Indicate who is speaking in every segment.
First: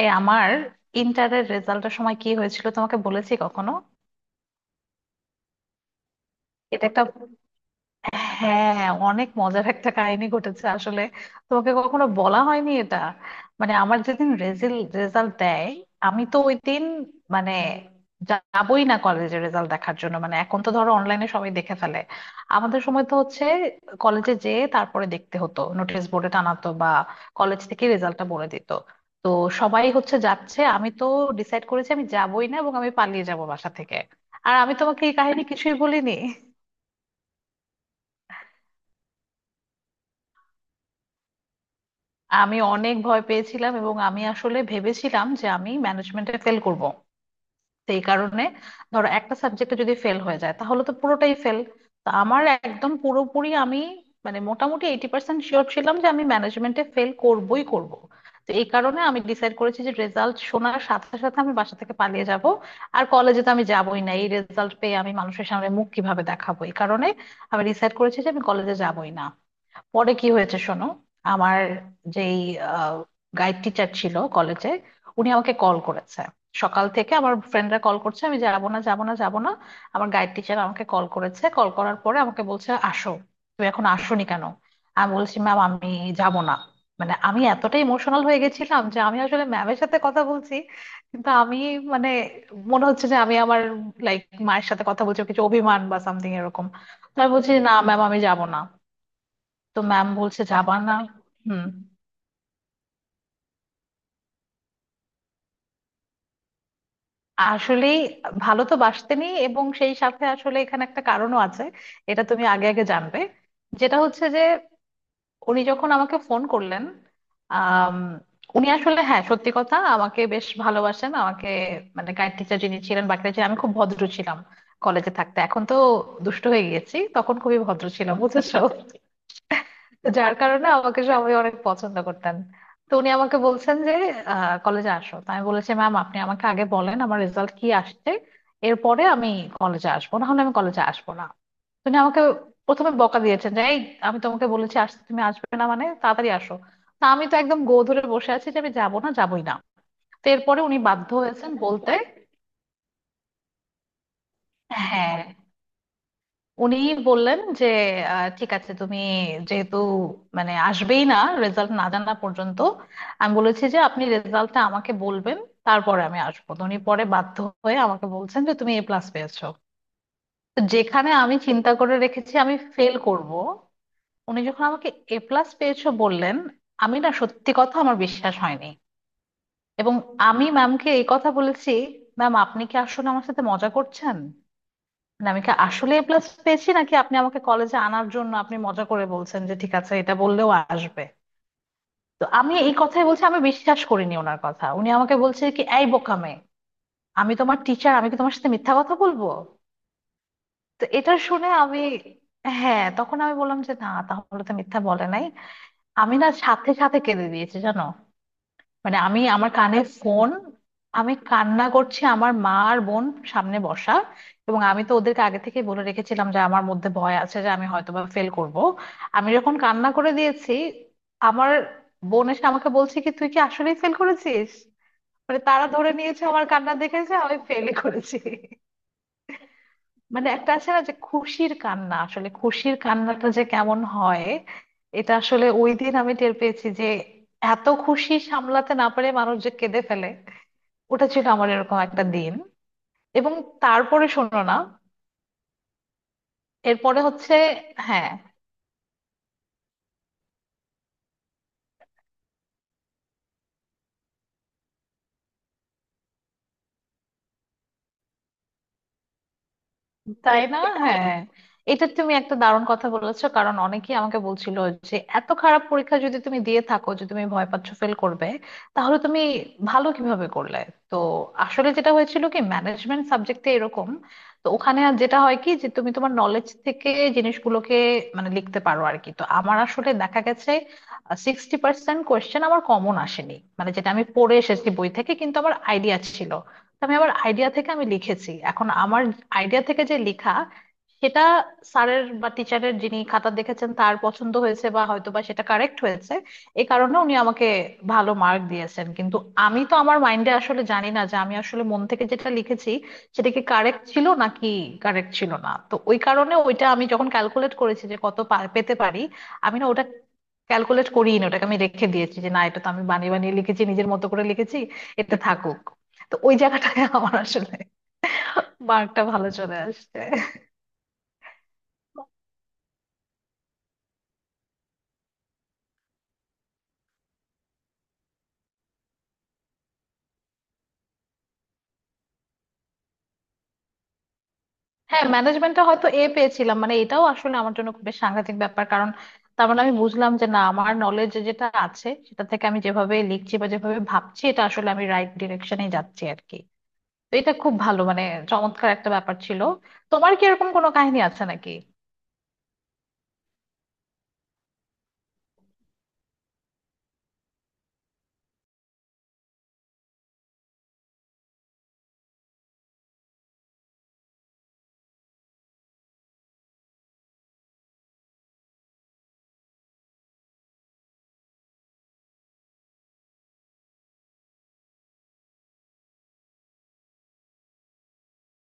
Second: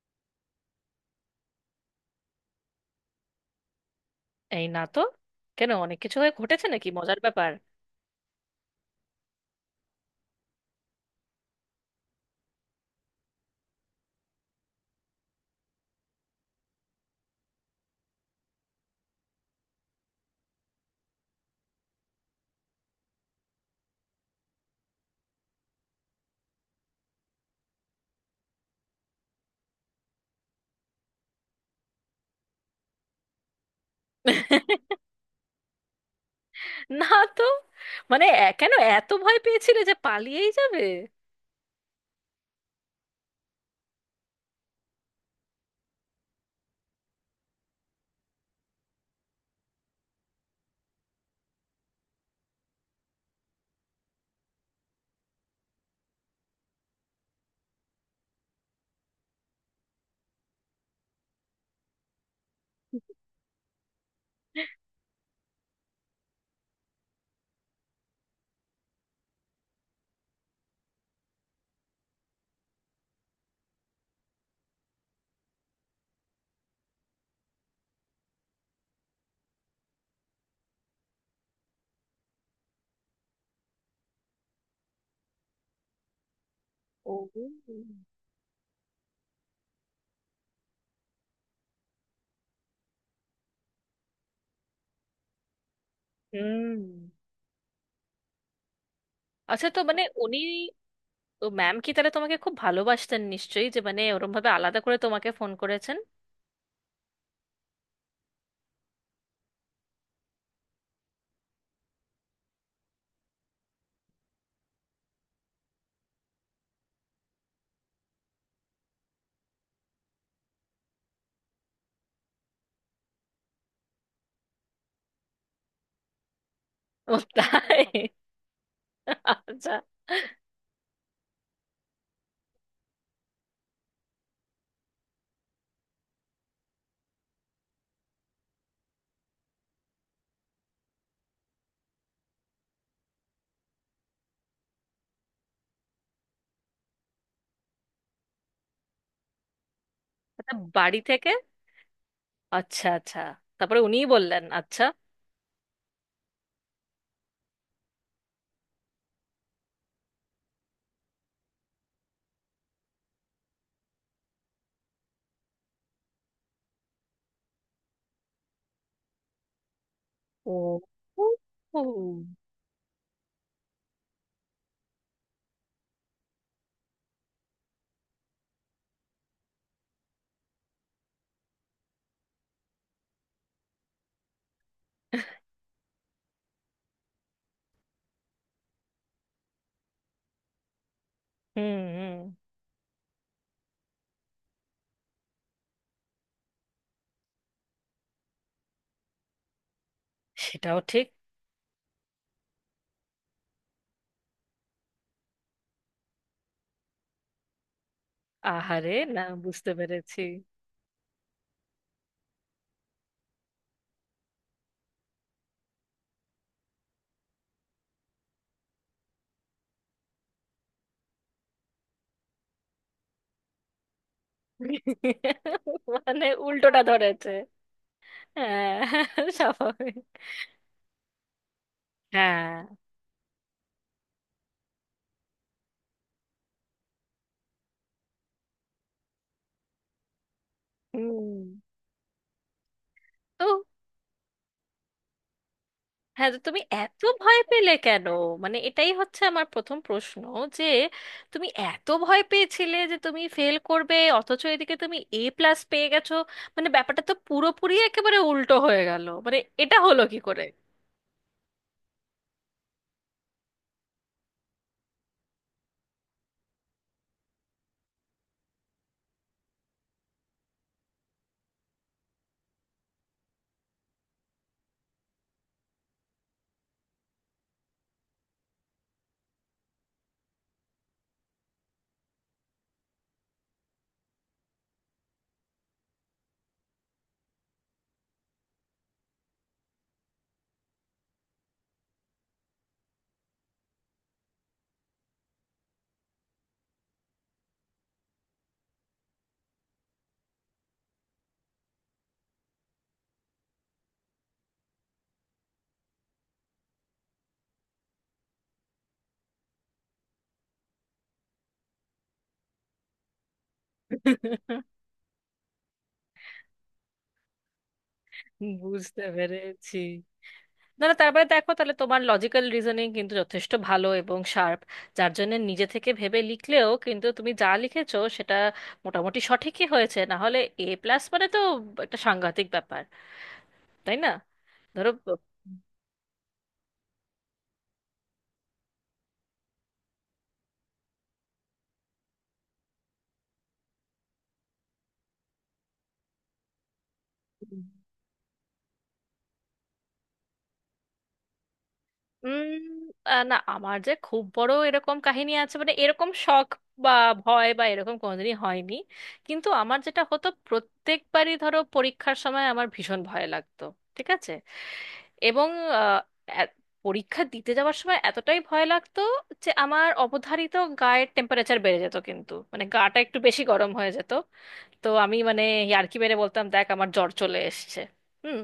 Speaker 1: এই আমার ইন্টারের রেজাল্টের সময় কি হয়েছিল তোমাকে বলেছি কখনো?
Speaker 2: এই না তো। কেন, অনেক কিছু হয়ে ঘটেছে
Speaker 1: এটা
Speaker 2: নাকি?
Speaker 1: একটা
Speaker 2: মজার ব্যাপার।
Speaker 1: হ্যাঁ, অনেক মজার একটা কাহিনী ঘটেছে আসলে। তোমাকে কখনো বলা হয়নি এটা। মানে আমার যেদিন রেজাল্ট দেয়, আমি তো ওই দিন মানে যাবই না কলেজে রেজাল্ট দেখার জন্য। মানে এখন তো ধরো অনলাইনে সবাই দেখে ফেলে, আমাদের সময় তো হচ্ছে কলেজে যেয়ে তারপরে দেখতে হতো, নোটিশ বোর্ডে টানাতো, বা কলেজ থেকে রেজাল্টটা বলে দিত। তো সবাই হচ্ছে যাচ্ছে, আমি তো ডিসাইড করেছি আমি যাবই না, এবং আমি পালিয়ে যাব বাসা থেকে। আর আমি তোমাকে এই কাহিনী কিছুই বলিনি।
Speaker 2: না। তো মানে কেন এত ভয় পেয়েছিলে যে পালিয়েই যাবে?
Speaker 1: আমি অনেক ভয় পেয়েছিলাম, এবং আমি আসলে ভেবেছিলাম যে আমি ম্যানেজমেন্টে ফেল করব। সেই কারণে, ধরো একটা সাবজেক্টে যদি ফেল হয়ে যায় তাহলে তো পুরোটাই ফেল। তো আমার একদম পুরোপুরি আমি মানে মোটামুটি 80% শিওর ছিলাম যে আমি ম্যানেজমেন্টে ফেল করবই করব। তো এই কারণে আমি ডিসাইড করেছি যে রেজাল্ট শোনার সাথে সাথে আমি বাসা থেকে পালিয়ে যাব। আর কলেজে তো আমি যাবই না, এই রেজাল্ট পেয়ে আমি মানুষের সামনে মুখ কিভাবে দেখাবো, এই কারণে আমি ডিসাইড করেছি যে আমি কলেজে যাবই না। পরে কি হয়েছে শোনো। আমার যেই গাইড টিচার ছিল কলেজে, উনি আমাকে কল করেছে। সকাল থেকে আমার ফ্রেন্ডরা কল করছে, আমি যাবো না যাবো না যাবো না। আমার গাইড টিচার আমাকে কল করেছে, কল করার পরে আমাকে বলছে আসো, তুমি এখন আসোনি কেন। আমি বলছি ম্যাম আমি যাব না। মানে
Speaker 2: ও।
Speaker 1: আমি এতটা ইমোশনাল হয়ে গেছিলাম যে আমি আসলে ম্যামের সাথে কথা বলছি কিন্তু আমি মানে মনে হচ্ছে যে আমি আমার লাইক মায়ের সাথে কথা বলছি, কিছু অভিমান বা সামথিং এরকম।
Speaker 2: হুম।
Speaker 1: তো আমি বলছি না ম্যাম আমি যাব না।
Speaker 2: আচ্ছা, তো
Speaker 1: তো
Speaker 2: মানে
Speaker 1: ম্যাম
Speaker 2: উনি...
Speaker 1: বলছে যাবা না।
Speaker 2: তো
Speaker 1: হুম।
Speaker 2: ম্যাম কি তাহলে তোমাকে খুব ভালোবাসতেন নিশ্চয়ই, যে মানে ওরম ভাবে আলাদা করে তোমাকে ফোন করেছেন?
Speaker 1: আসলেই ভালো তো বাসতেনি, এবং সেই সাথে আসলে এখানে একটা কারণও আছে, এটা তুমি আগে আগে জানবে। যেটা হচ্ছে যে উনি যখন আমাকে ফোন করলেন, আম, উনি আসলে হ্যাঁ, সত্যি কথা, আমাকে বেশ ভালোবাসেন আমাকে। মানে গাইড টিচার যিনি ছিলেন বাকিটা ছিলেন, আমি খুব ভদ্র ছিলাম কলেজে থাকতে। এখন তো দুষ্ট হয়ে গেছি,
Speaker 2: ও
Speaker 1: তখন খুবই ভদ্র
Speaker 2: তাই?
Speaker 1: ছিলাম বুঝেছো।
Speaker 2: আচ্ছা
Speaker 1: যার কারণে আমাকে সবাই অনেক পছন্দ করতেন। তো উনি আমাকে বলছেন যে কলেজে আসো, তো আমি বলেছি ম্যাম আপনি আমাকে আগে বলেন আমার রেজাল্ট কি আসছে, এরপরে আমি কলেজে আসবো, না হলে আমি কলেজে আসবো না। তো উনি আমাকে প্রথমে বকা দিয়েছেন যে এই, আমি তোমাকে বলেছি আসতে তুমি আসবে না মানে, তাড়াতাড়ি আসো। তা আমি তো একদম গো ধরে বসে আছি যে আমি যাবো না যাবোই না। তো
Speaker 2: আচ্ছা।
Speaker 1: এরপরে উনি
Speaker 2: বাড়ি
Speaker 1: বাধ্য
Speaker 2: থেকে?
Speaker 1: হয়েছেন বলতে।
Speaker 2: আচ্ছা আচ্ছা। তারপরে উনিই বললেন আচ্ছা?
Speaker 1: হ্যাঁ, উনি বললেন যে ঠিক আছে তুমি যেহেতু মানে আসবেই না রেজাল্ট না জানা পর্যন্ত, আমি বলেছি যে আপনি রেজাল্টটা আমাকে বলবেন তারপরে আমি আসবো। তো উনি পরে বাধ্য হয়ে আমাকে বলছেন যে তুমি এ প্লাস পেয়েছো।
Speaker 2: ও।
Speaker 1: তো যেখানে
Speaker 2: ও,
Speaker 1: আমি চিন্তা করে
Speaker 2: হুম।
Speaker 1: রেখেছি আমি ফেল করব, উনি যখন আমাকে এ প্লাস পেয়েছো বললেন, আমি না সত্যি কথা আমার বিশ্বাস হয়নি। এবং আমি ম্যামকে এই কথা বলেছি, ম্যাম আপনি কি আসলে আমার সাথে মজা করছেন? মানে আমি কি আসলে এ প্লাস পেয়েছি নাকি আপনি আমাকে কলেজে আনার জন্য আপনি মজা করে বলছেন যে ঠিক আছে এটা বললেও আসবে।
Speaker 2: হুম।
Speaker 1: তো আমি এই কথাই বলছি, আমি বিশ্বাস করিনি ওনার কথা। উনি আমাকে বলছে কি এই বোকামে, আমি তোমার টিচার আমি কি তোমার সাথে মিথ্যা কথা বলবো।
Speaker 2: সেটাও
Speaker 1: তো
Speaker 2: ঠিক।
Speaker 1: এটা শুনে আমি, হ্যাঁ তখন আমি বললাম যে না তাহলে তো মিথ্যা বলে নাই। আমি না সাথে সাথে কেঁদে দিয়েছি জানো।
Speaker 2: আহারে।
Speaker 1: মানে আমি
Speaker 2: না,
Speaker 1: আমার
Speaker 2: বুঝতে
Speaker 1: কানে
Speaker 2: পেরেছি।
Speaker 1: ফোন, আমি কান্না করছি, আমার মা আর বোন সামনে বসা, এবং আমি তো ওদেরকে আগে থেকে বলে রেখেছিলাম যে আমার মধ্যে ভয় আছে যে আমি হয়তোবা ফেল করব। আমি যখন কান্না করে দিয়েছি, আমার বোন এসে আমাকে বলছে কি তুই কি আসলেই ফেল করেছিস? মানে তারা ধরে নিয়েছে
Speaker 2: মানে
Speaker 1: আমার কান্না
Speaker 2: উল্টোটা
Speaker 1: দেখেছে
Speaker 2: ধরেছে।
Speaker 1: আমি ফেল করেছি।
Speaker 2: হ্যাঁ, স্বাভাবিক।
Speaker 1: মানে একটা আছে না যে খুশির কান্না, আসলে
Speaker 2: হ্যাঁ।
Speaker 1: খুশির কান্নাটা যে কেমন হয় এটা আসলে ওই দিন আমি টের পেয়েছি, যে এত খুশি সামলাতে না পারে মানুষ যে কেঁদে ফেলে। ওটা ছিল
Speaker 2: হুম।
Speaker 1: আমার এরকম একটা দিন। এবং
Speaker 2: তো,
Speaker 1: তারপরে শোনো না,
Speaker 2: হ্যাঁ, তো তুমি এত
Speaker 1: এরপরে হচ্ছে,
Speaker 2: ভয় পেলে কেন?
Speaker 1: হ্যাঁ।
Speaker 2: মানে এটাই হচ্ছে আমার প্রথম প্রশ্ন, যে তুমি এত ভয় পেয়েছিলে যে তুমি ফেল করবে, অথচ এদিকে তুমি এ প্লাস পেয়ে গেছো। মানে ব্যাপারটা তো পুরোপুরি একেবারে উল্টো হয়ে গেল, মানে এটা হলো কি
Speaker 1: তাই
Speaker 2: করে?
Speaker 1: না, হ্যাঁ। এটা তুমি একটা দারুণ কথা বলেছো কারণ অনেকেই আমাকে বলছিল যে এত খারাপ পরীক্ষা যদি তুমি দিয়ে থাকো যে তুমি ভয় পাচ্ছ ফেল করবে, তাহলে তুমি ভালো কিভাবে করলে। তো আসলে যেটা হয়েছিল কি, ম্যানেজমেন্ট সাবজেক্টে এরকম, তো ওখানে আর যেটা হয় কি যে তুমি তোমার নলেজ থেকে জিনিসগুলোকে মানে লিখতে পারো আর কি। তো আমার আসলে দেখা গেছে 60% কোয়েশ্চেন আমার কমন আসেনি, মানে যেটা আমি পড়ে এসেছি বই থেকে, কিন্তু আমার আইডিয়া ছিল। তো আমি আবার আইডিয়া থেকে আমি লিখেছি। এখন আমার আইডিয়া থেকে যে লেখা, সেটা স্যারের বা টিচারের যিনি খাতা দেখেছেন তার পছন্দ হয়েছে বা হয়তো বা সেটা কারেক্ট হয়েছে। এই কারণে উনি আমাকে ভালো মার্ক দিয়েছেন। কিন্তু আমি তো আমার মাইন্ডে আসলে জানি না যে আমি আসলে মন থেকে যেটা লিখেছি সেটা কি কারেক্ট ছিল নাকি কারেক্ট ছিল না। তো ওই কারণে ওইটা আমি যখন ক্যালকুলেট করেছি যে কত পেতে পারি, আমি না ওটা ক্যালকুলেট করিনি, ওটাকে আমি রেখে দিয়েছি যে না এটা তো আমি বানিয়ে বানিয়ে লিখেছি, নিজের মতো করে লিখেছি, এটা থাকুক। তো ওই জায়গাটায় আমার আসলে
Speaker 2: বুঝতে
Speaker 1: মার্কটা ভালো চলে
Speaker 2: পেরেছি।
Speaker 1: আসছে।
Speaker 2: না না, তারপরে দেখো, তাহলে তোমার লজিক্যাল রিজনিং কিন্তু যথেষ্ট ভালো এবং শার্প, যার জন্য নিজে থেকে ভেবে লিখলেও কিন্তু তুমি যা লিখেছো সেটা মোটামুটি সঠিকই হয়েছে। না হলে এ প্লাস মানে তো একটা সাংঘাতিক ব্যাপার, তাই না? ধরো,
Speaker 1: হ্যাঁ ম্যানেজমেন্টটা হয়তো এ পেয়েছিলাম, মানে এটাও আসলে আমার জন্য খুব বেশ সাংঘাতিক ব্যাপার কারণ তার মানে আমি বুঝলাম যে না আমার নলেজ যেটা আছে সেটা থেকে আমি যেভাবে লিখছি বা যেভাবে ভাবছি, এটা আসলে আমি রাইট ডিরেকশনে যাচ্ছি আর কি। তো এটা খুব ভালো, মানে চমৎকার একটা ব্যাপার ছিল। তোমার কি এরকম কোনো কাহিনী আছে নাকি?
Speaker 2: উম না, আমার যে খুব বড় এরকম কাহিনী আছে, মানে এরকম শখ বা ভয় বা এরকম কোনোদিনই হয়নি। কিন্তু আমার যেটা হতো, প্রত্যেকবারই ধরো পরীক্ষার সময় আমার ভীষণ ভয় লাগতো। ঠিক আছে। এবং আহ, এ- পরীক্ষা দিতে যাওয়ার সময় এতটাই ভয় লাগতো, যে আমার অবধারিত গায়ের টেম্পারেচার বেড়ে যেত, কিন্তু মানে গাটা একটু বেশি গরম হয়ে যেত। তো আমি মানে ইয়ার্কি মেরে বলতাম, দেখ আমার জ্বর চলে এসছে। হুম।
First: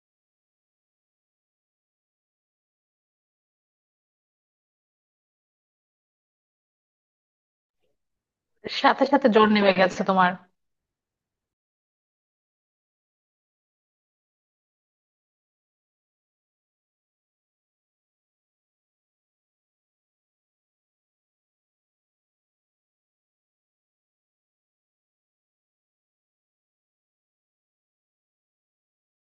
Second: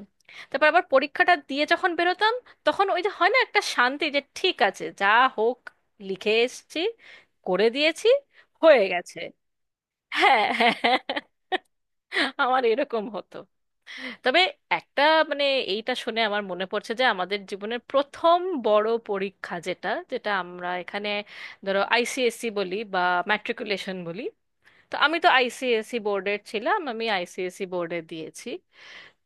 Speaker 2: তারপর আবার পরীক্ষাটা দিয়ে যখন বেরোতাম, তখন ওই যে হয় না একটা শান্তি, যে ঠিক আছে, যা হোক, লিখে এসেছি, করে দিয়েছি, হয়ে
Speaker 1: সাথে
Speaker 2: গেছে।
Speaker 1: সাথে জ্বর নেমে গেছে তোমার?
Speaker 2: হ্যাঁ হ্যাঁ হ্যাঁ। আমার এরকম হতো। তবে একটা মানে এইটা শুনে আমার মনে পড়ছে, যে আমাদের জীবনের প্রথম বড় পরীক্ষা, যেটা যেটা আমরা এখানে ধরো আইসিএসসি বলি বা ম্যাট্রিকুলেশন বলি। তো আমি তো আইসিএসসি বোর্ডের ছিলাম, আমি আইসিএসসি বোর্ডে দিয়েছি।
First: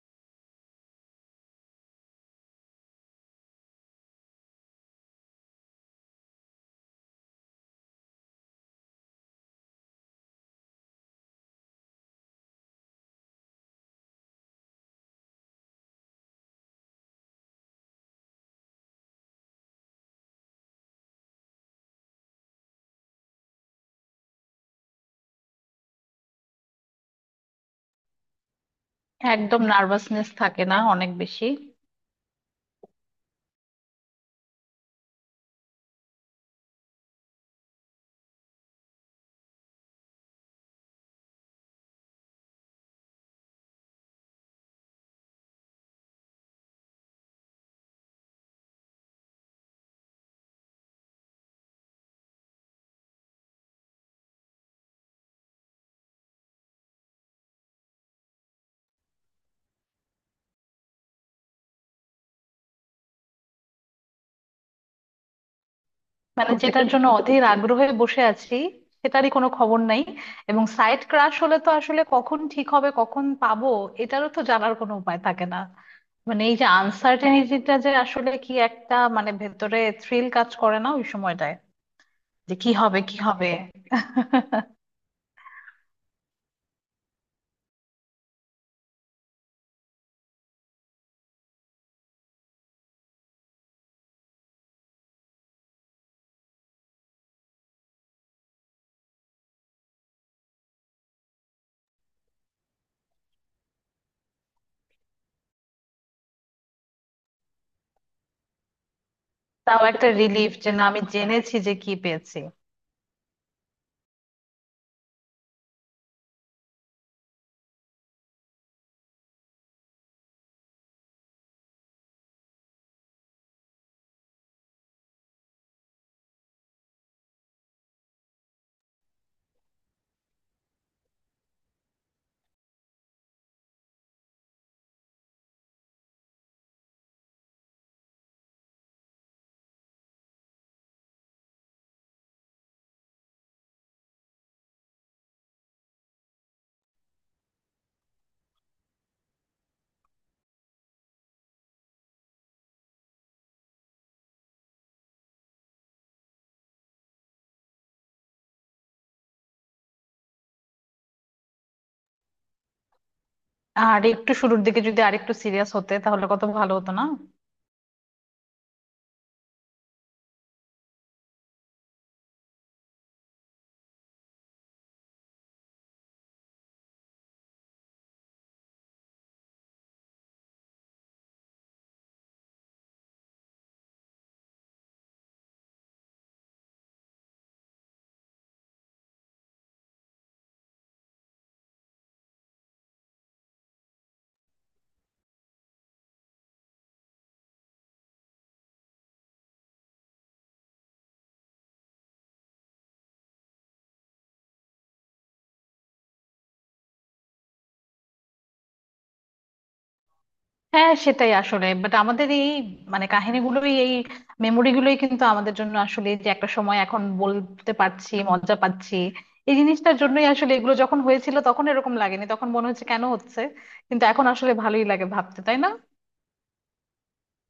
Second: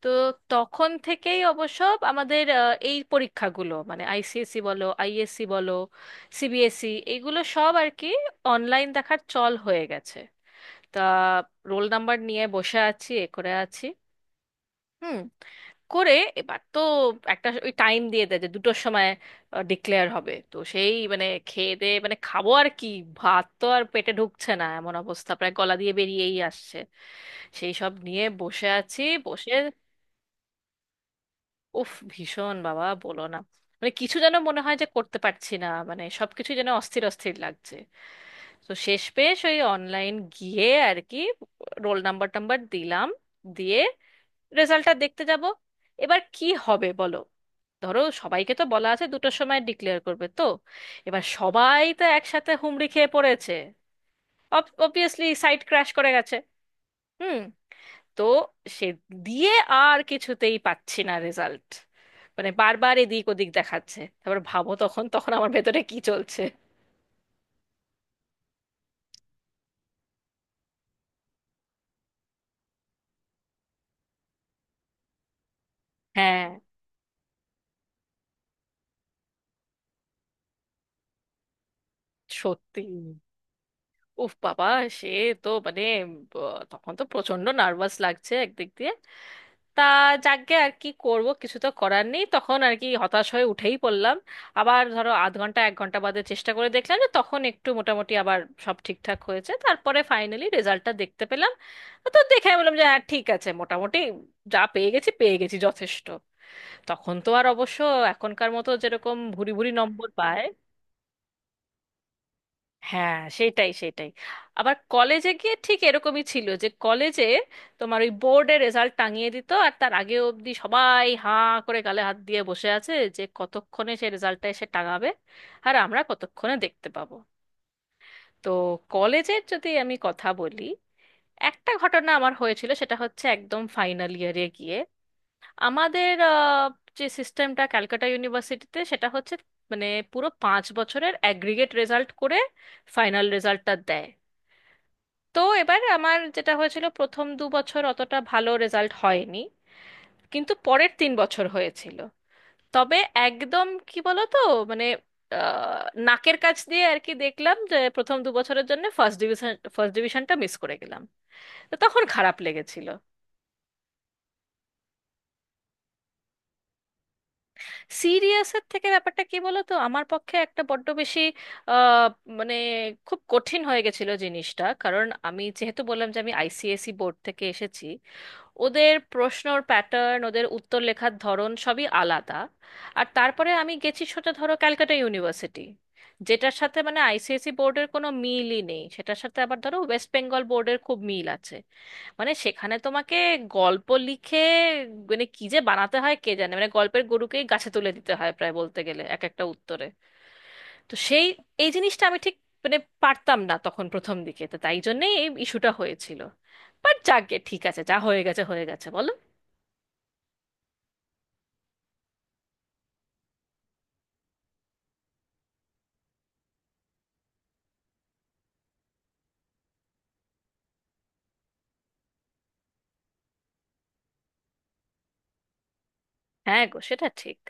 Speaker 2: তো তখন থেকেই অবশ্য আমাদের এই পরীক্ষাগুলো, মানে আইসিএসসি বলো, আইএসসি বলো, সিবিএসসি, এগুলো সব আর কি অনলাইন দেখার চল হয়ে গেছে। তা রোল নাম্বার নিয়ে বসে আছি, এ করে আছি। হুম। করে, এবার তো একটা ওই টাইম দিয়ে দেয় যে দুটোর সময় ডিক্লেয়ার হবে। তো সেই মানে খেয়ে দিয়ে, মানে খাবো আর কি, ভাত তো আর পেটে ঢুকছে না, এমন অবস্থা, প্রায় গলা দিয়ে বেরিয়েই আসছে। সেই সব নিয়ে বসে আছি বসে।
Speaker 1: একদম নার্ভাসনেস থাকে না অনেক বেশি।
Speaker 2: উফ, ভীষণ বাবা, বলো না। মানে কিছু যেন মনে হয় যে করতে পারছি না, মানে সবকিছু যেন অস্থির অস্থির লাগছে। তো শেষ পেশ ওই অনলাইন গিয়ে আর কি রোল নাম্বার টাম্বার দিলাম, দিয়ে রেজাল্টটা দেখতে যাব। এবার কি হবে বলো? ধরো সবাইকে তো বলা আছে দুটোর সময় ডিক্লেয়ার করবে। তো এবার সবাই তো একসাথে হুমড়ি খেয়ে পড়েছে, অবভিয়াসলি সাইট ক্র্যাশ করে গেছে। হুম। তো সে দিয়ে আর কিছুতেই পাচ্ছি না রেজাল্ট। মানে বারবার এদিক ওদিক দেখাচ্ছে। তারপর ভাবো, তখন তখন আমার ভেতরে কি চলছে।
Speaker 1: মানে যেটার জন্য অধীর আগ্রহে বসে আছি সেটারই কোনো খবর নাই, এবং সাইট ক্রাশ হলে তো আসলে কখন ঠিক হবে কখন পাবো এটারও তো জানার কোনো উপায় থাকে না। মানে
Speaker 2: হ্যাঁ।
Speaker 1: এই যে আনসার্টেনিটিটা, যে আসলে কি একটা মানে ভেতরে থ্রিল কাজ করে না ওই সময়টায়, যে কি
Speaker 2: সত্যি।
Speaker 1: হবে কি হবে।
Speaker 2: উফ বাবা। সে তো মানে ব- তখন তো প্রচন্ড নার্ভাস লাগছে একদিক দিয়ে। তা যাকগে, আর কি করব, কিছু তো করার নেই, তখন আর কি হতাশ হয়ে উঠেই পড়লাম। আবার ধরো আধ ঘন্টা এক ঘন্টা বাদে চেষ্টা করে দেখলাম, যে তখন একটু মোটামুটি আবার সব ঠিকঠাক হয়েছে। তারপরে ফাইনালি রেজাল্টটা দেখতে পেলাম। তো দেখে আমি বললাম যে হ্যাঁ ঠিক আছে, মোটামুটি যা পেয়ে গেছি পেয়ে গেছি, যথেষ্ট। তখন তো আর অবশ্য এখনকার মতো যেরকম ভুরি ভুরি
Speaker 1: তাও
Speaker 2: নম্বর
Speaker 1: একটা
Speaker 2: পায়।
Speaker 1: রিলিফ যে না, আমি জেনেছি যে কি পেয়েছি।
Speaker 2: হ্যাঁ, সেটাই সেটাই। আবার কলেজে গিয়ে ঠিক এরকমই ছিল, যে কলেজে তোমার ওই বোর্ডে রেজাল্ট টাঙিয়ে দিত, আর তার আগে অবধি সবাই হাঁ করে গালে হাত দিয়ে বসে আছে, যে কতক্ষণে সে রেজাল্টটা এসে টাঙাবে, আর আমরা কতক্ষণে দেখতে পাবো। তো কলেজের যদি আমি কথা বলি, একটা ঘটনা আমার হয়েছিল, সেটা হচ্ছে একদম ফাইনাল ইয়ারে গিয়ে আমাদের যে সিস্টেমটা ক্যালকাটা ইউনিভার্সিটিতে, সেটা হচ্ছে মানে পুরো 5 বছরের অ্যাগ্রিগেট রেজাল্ট করে ফাইনাল রেজাল্টটা দেয়। তো এবার আমার যেটা হয়েছিল, প্রথম 2 বছর অতটা ভালো রেজাল্ট হয়নি, কিন্তু পরের 3 বছর হয়েছিল। তবে একদম কি বলো তো, মানে আহ, নাকের কাছ দিয়ে আর কি দেখলাম, যে প্রথম 2 বছরের জন্য ফার্স্ট ডিভিশন, ফার্স্ট ডিভিশনটা মিস করে গেলাম। তো তখন খারাপ লেগেছিল।
Speaker 1: আর একটু শুরুর দিকে যদি আরেকটু সিরিয়াস হতে তাহলে কত ভালো হতো না।
Speaker 2: সিরিয়াসের থেকে ব্যাপারটা কি বলো তো, আমার পক্ষে একটা বড্ড বেশি আহ, মানে খুব কঠিন হয়ে গেছিল জিনিসটা, কারণ আমি যেহেতু বললাম যে আমি আইসিএসই বোর্ড থেকে এসেছি, ওদের প্রশ্নর প্যাটার্ন, ওদের উত্তর লেখার ধরন সবই আলাদা। আর তারপরে আমি গেছি সোজা ধরো ক্যালকাটা ইউনিভার্সিটি, যেটার সাথে মানে আইসিএসই বোর্ডের কোনো মিলই নেই, সেটার সাথে আবার ধরো ওয়েস্ট বেঙ্গল বোর্ডের খুব মিল আছে। মানে সেখানে তোমাকে গল্প লিখে, মানে কি যে বানাতে হয় কে জানে, মানে গল্পের গরুকেই গাছে তুলে দিতে হয় প্রায় বলতে গেলে এক একটা উত্তরে। তো সেই এই জিনিসটা আমি ঠিক মানে পারতাম না তখন প্রথম দিকে, তো তাই জন্যেই এই ইস্যুটা হয়েছিল। বাট যাকগে, ঠিক আছে, যা হয়ে গেছে হয়ে গেছে, বলো।
Speaker 1: হ্যাঁ সেটাই আসলে, বাট আমাদের এই মানে কাহিনীগুলোই, এই মেমোরিগুলোই কিন্তু আমাদের জন্য আসলে, যে একটা সময় এখন বলতে পারছি মজা পাচ্ছি এই জিনিসটার জন্যই। আসলে এগুলো যখন হয়েছিল তখন এরকম লাগেনি, তখন মনে হচ্ছে কেন হচ্ছে, কিন্তু এখন আসলে ভালোই লাগে ভাবতে, তাই না।
Speaker 2: হ্যাঁ গো, সেটা ঠিক।